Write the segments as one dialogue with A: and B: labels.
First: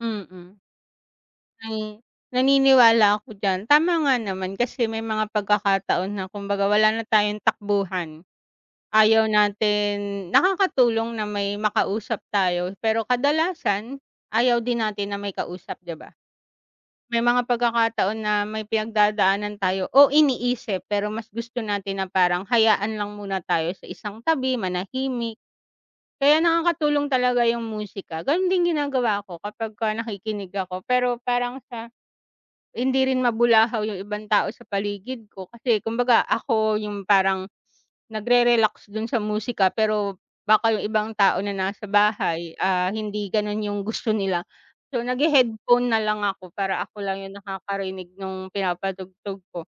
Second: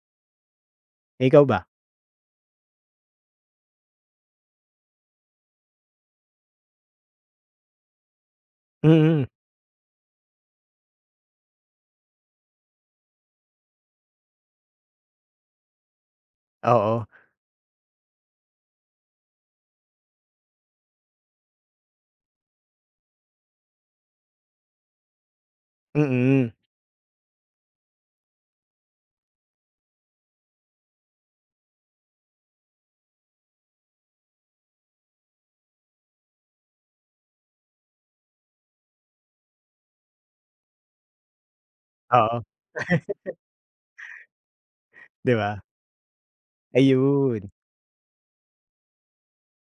A: Mm.
B: Eh, ikaw ba?
A: Mm. Naniniwala ako diyan, tama nga naman. Kasi may mga pagkakataon na kumbaga, wala na tayong takbuhan.
B: Mm.
A: Ayaw natin nakakatulong na may makausap tayo pero kadalasan, ayaw din natin na may kausap, di ba?
B: Oo.
A: May mga pagkakataon na may pinagdadaanan tayo, o iniisip pero mas gusto natin na parang hayaan lang muna tayo sa isang tabi, manahimik. Kaya
B: Mm.
A: nakakatulong talaga yung musika, ganun din ginagawa ko kapagka nakikinig ako pero parang sa hindi rin mabulahaw yung ibang tao sa paligid ko, kasi kumbaga ako yung parang nagre-relax dun sa musika pero baka yung ibang tao na nasa
B: Oo.
A: bahay, ah, hindi ganun yung gusto nila. So
B: Di ba?
A: naghe-headphone na lang ako para ako lang yung
B: Ayun.
A: nakakarinig nung pinapatugtog ko.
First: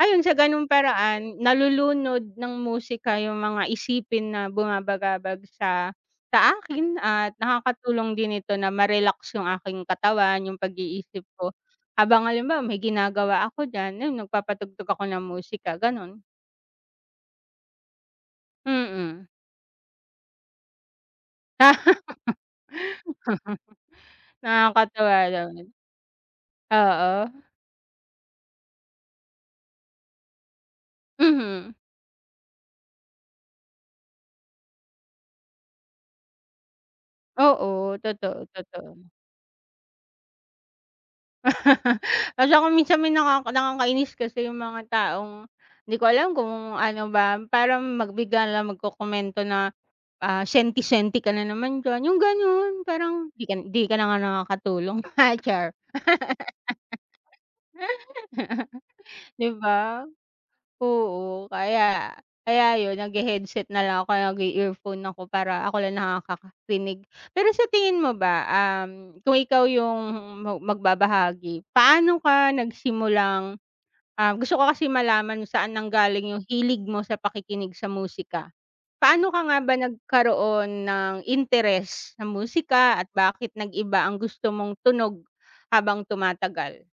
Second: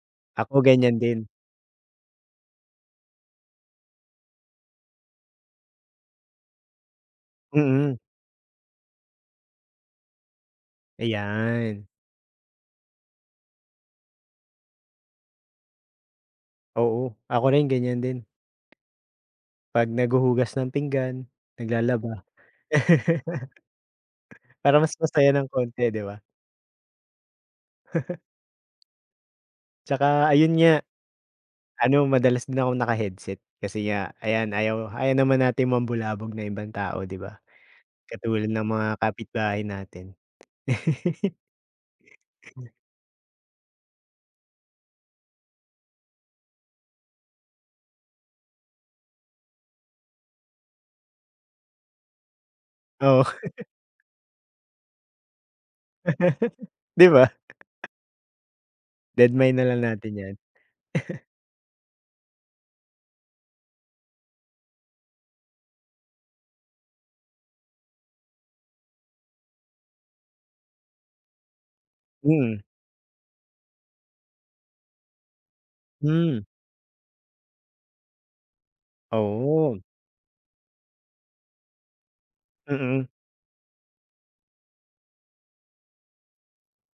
A: Ayon sa
B: Ako
A: ganung
B: ganyan din.
A: paraan, nalulunod ng musika yung mga isipin na bumabagabag sa sa akin at
B: Mm.
A: nakakatulong din ito na ma-relax yung aking katawan, yung pag-iisip ko.
B: Ayan.
A: Habang halimbawa may ginagawa ako diyan ayon nagpapatugtog ako ng musika ganun.
B: Oo, ako rin ganyan din.
A: Mm.
B: 'Pag naghuhugas ng pinggan, naglalaba, Para mas
A: Nakakatawa
B: masaya ng
A: naman.
B: konti, di ba?
A: Oo.
B: Tsaka ayun nga,
A: Mhm.
B: ano madalas din akong naka-headset. Kasi nga ayan, ayaw ayaw naman natin mambulabog ng ibang tao di ba,
A: Oo, totoo,
B: katulad ng mga
A: totoo.
B: kapitbahay natin.
A: Hala ako
B: Hmm.
A: minsan may nakaka nakakainis kasi yung mga taong, di ko alam kung ano ba, parang mag bigla na lang magkokomento na, ah, senti senti ka na naman diyan yung ganun,
B: Oo.
A: parang di ka di ka na nga nakakatulong. Char!
B: Di ba?
A: Di
B: Dedmahin na lang
A: ba?
B: natin yan.
A: Oo, kaya kaya yun naghe-headset na lang ako o kaya nag-i-earphone ako para ako lang nakakarinig. Pero sa tingin mo ba, um, kung ikaw yung magbabahagi, paano ka
B: Mm.
A: nagsimulang ah, gusto ko kasi malaman kung saan nanggaling
B: Hmm.
A: yung hilig mo sa pakikinig sa musika. Paano ka nga ba
B: Oo.
A: nagkaroon ng interes sa musika at
B: Mm.
A: bakit nag-iba ang gusto mong tunog habang tumatagal?